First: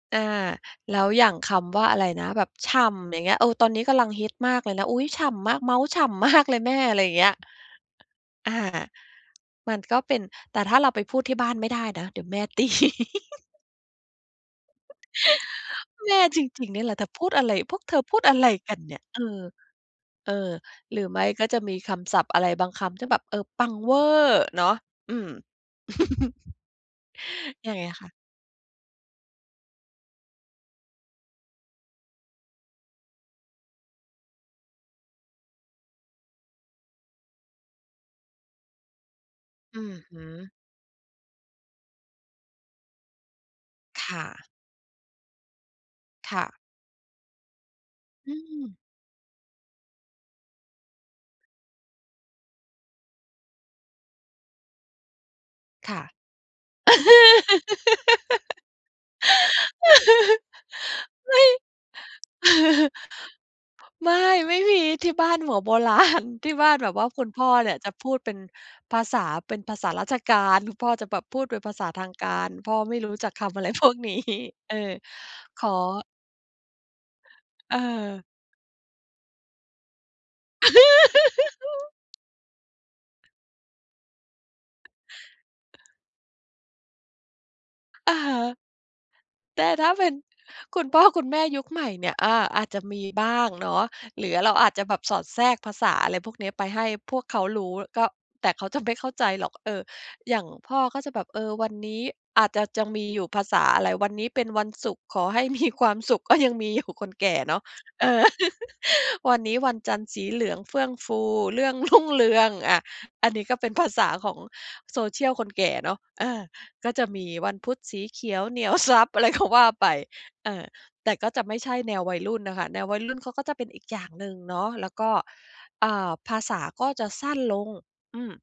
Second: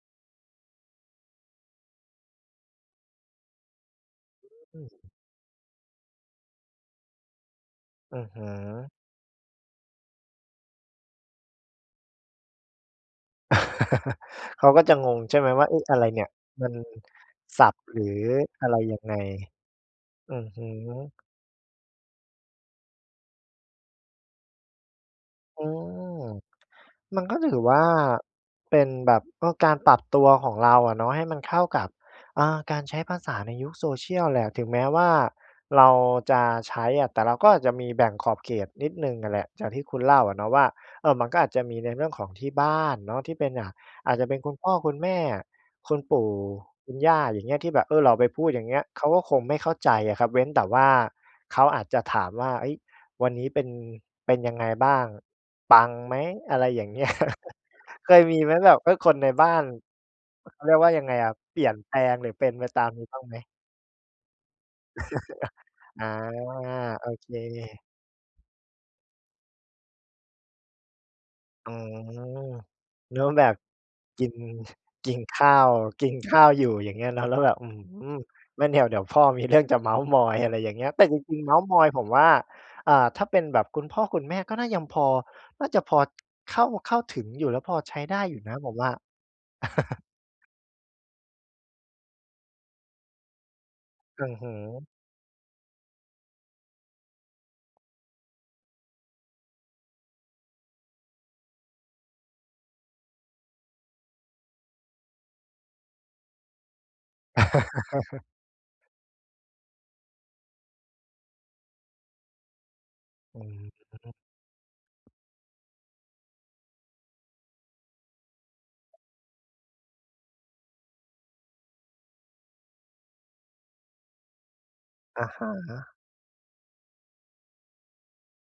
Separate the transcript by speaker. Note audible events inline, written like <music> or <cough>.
Speaker 1: อา แล้วอย่างคำว่าอะไรนะ แบบฉ่ำอย่างเงี้ย เออ ตอนนี้กำลังฮิตมากเลย
Speaker 2: อื
Speaker 1: นะ อุ๊ย
Speaker 2: ม
Speaker 1: ฉ่ำมาก เมาท์ฉ่ำ มาก เลยแม่ อะไรอย่างเงี้ย
Speaker 2: อือฮ
Speaker 1: อา
Speaker 2: ึ
Speaker 1: มันก็เป็น แต่ถ้าเราไปพูดที่บ้านไม่ได้นะ เดี๋ยวแม่ ตี <giggles>
Speaker 2: เขาก็จะงง ใช่ไหมว่า เอ๊ะ อะไร
Speaker 1: แม
Speaker 2: เน
Speaker 1: ่
Speaker 2: ี่ย
Speaker 1: จ
Speaker 2: ม
Speaker 1: ริ
Speaker 2: ั
Speaker 1: ง
Speaker 2: น
Speaker 1: ๆ นี่แหละ เธอพูดอะไร
Speaker 2: ศั
Speaker 1: พ
Speaker 2: พท
Speaker 1: วก
Speaker 2: ์
Speaker 1: เธ
Speaker 2: หร
Speaker 1: อ
Speaker 2: ือ
Speaker 1: พูดอะไร
Speaker 2: อะ
Speaker 1: ก
Speaker 2: ไ
Speaker 1: ั
Speaker 2: ร
Speaker 1: นเ
Speaker 2: ย
Speaker 1: นี
Speaker 2: ั
Speaker 1: ่ย
Speaker 2: งไง
Speaker 1: เออ เอ
Speaker 2: อื
Speaker 1: อ
Speaker 2: อฮึ
Speaker 1: หรือไม่ก็จะมีคำศัพท์ อะไรบางคำที่แบบ เออ ปังเว่อเนาะ อืม
Speaker 2: อืม
Speaker 1: <chuckles>
Speaker 2: มันก็ถือ
Speaker 1: ย
Speaker 2: ว
Speaker 1: ัง
Speaker 2: ่
Speaker 1: ไ
Speaker 2: า
Speaker 1: งคะ?
Speaker 2: เป็นแบบ ก็การปรับตัวของเราอะเนาะ ให้มันเข้ากับ เออ การใช้ภาษาในยุค social แหละ ถึงแม้ว่าเราจะใช้อะ แต่เราก็อาจจะมีแบ่งขอบเขตนิดหนึ่งอะแหละ อย่างท
Speaker 1: อ
Speaker 2: ี่
Speaker 1: ื
Speaker 2: ค
Speaker 1: อ
Speaker 2: ุณเ
Speaker 1: ฮ
Speaker 2: ล่า
Speaker 1: ึ
Speaker 2: เนาะว่า เอ่อ มันก็อาจจะมีในเรื่องของที่บ้านเนาะ ที่เป็น อ่า
Speaker 1: ค
Speaker 2: อาจ
Speaker 1: ่
Speaker 2: จะเป็น
Speaker 1: ะ
Speaker 2: คุณพ่อ คุณแม่ คุณปู่
Speaker 1: ค่ะ
Speaker 2: คุณย่า อย่างเงี้ย ที่แบบ เออ เราไป
Speaker 1: อื
Speaker 2: พูด อย่างเ
Speaker 1: ม
Speaker 2: งี้ย เขาก็คงไม่เข้าใจอะครับ เว้นแต่ว่าเขาอาจจะถามว่า เฮ้ย วันนี้เป็น เป็นยังไงบ้าง? ปัง
Speaker 1: ค่ะ
Speaker 2: ไหม? อะไรอย่างเงี้ย <chuckles> เคยมีไหม? แบบ เออ คนในบ้าน
Speaker 1: <laughs>
Speaker 2: เขาเรียกว่ายังไงอ
Speaker 1: ไม
Speaker 2: ะ
Speaker 1: ่
Speaker 2: เปลี่ยนแปลง หรือเป็นไปตาม
Speaker 1: <laughs>
Speaker 2: นี้บ้างไหม?
Speaker 1: ไม่ ไม่มีที่บ้านหัว โบร
Speaker 2: <laughs>
Speaker 1: า
Speaker 2: อา
Speaker 1: ณ ที่บ้านแบบว่
Speaker 2: โอ
Speaker 1: าคุ
Speaker 2: เ
Speaker 1: ณพ่อเนี่ย
Speaker 2: ค
Speaker 1: จะพูดเป็นภาษา เป็นภาษาราชการ คุณพ่อจะแบบพูดเป็น
Speaker 2: อื
Speaker 1: ภาษ
Speaker 2: ม
Speaker 1: าทางการ พ่อไม่รู้
Speaker 2: นึก
Speaker 1: จั
Speaker 2: ว่
Speaker 1: ก
Speaker 2: า
Speaker 1: ค
Speaker 2: แบบ
Speaker 1: ำอะไร พวกนี้
Speaker 2: กิน
Speaker 1: เออ
Speaker 2: กินข้า
Speaker 1: ข
Speaker 2: ว
Speaker 1: อ
Speaker 2: กินข้าวอยู่ อย่างเงี้ยเนาะ แล้วแบบ อื
Speaker 1: เ
Speaker 2: ม
Speaker 1: ออ
Speaker 2: งั้นเดี๋ยว เดี๋ยวพ่อมีเรื่องจะเมาท์มอย อะไรอย่างเงี้ย แต่จริง ๆ เมาท์มอยผม
Speaker 1: <laughs>
Speaker 2: ว่า เอ่อ ถ้าเป็นแบบคุณพ่อคุณแม่ ก็น่ายังพอ น่าจะพอ เข้า เข้าถึงอยู่นะ พอใช้
Speaker 1: อ
Speaker 2: ไ
Speaker 1: ื
Speaker 2: ด
Speaker 1: อ
Speaker 2: ้
Speaker 1: ฮ
Speaker 2: อยู่น
Speaker 1: ึ
Speaker 2: ะ ผมว่า
Speaker 1: แต่ถ้าเ
Speaker 2: <laughs>
Speaker 1: ป็นคุณพ่อคุณแม่ยุคใหม่เนี่ย อา อาจจะมีบ้างเนาะ
Speaker 2: อ
Speaker 1: ห
Speaker 2: ื
Speaker 1: รื
Speaker 2: อ
Speaker 1: อ
Speaker 2: ฮ
Speaker 1: เร
Speaker 2: ึ
Speaker 1: าอาจจะแบบสอดแทรกภาษา อะไรพวกเนี้ย ไปให้พวกเขารู้ ก็ แต่เขาจะไม่เข้าใจหรอก เอ่อ อย่างพ่อก็จะแบบ เออ วันนี้อาจจะยังมีอยู่ภาษาอะไร วันนี้เป็นวันศุกร์ ขอให้ มี ความสุข ก็ยังมี อยู่ คนแก่เนาะ เออ
Speaker 2: <laughs>
Speaker 1: <laughs> วันนี้วันจันทร์สีเหลืองเฟื่องฟู เรื่อง รุ่งเรือง อ่า อัน
Speaker 2: อ
Speaker 1: น
Speaker 2: ื
Speaker 1: ี้ก็เป็นภาษา
Speaker 2: ม
Speaker 1: ของ social คนแก่เนาะ อา ก็จะมีวันพุธ สีเขียวเหนี่ยว ทรัพย์ อะไรก็ว่าไป เออ แต่ก็จะไม่ใช่แนววัยรุ่นน่ะค่ะ แนววัยรุ่นเขาก็จะเป็นอีกอย่างหนึ่งเนาะ แล้วก็
Speaker 2: อะฮะ
Speaker 1: อ่า ภาษาก็จะสั้นลง อืม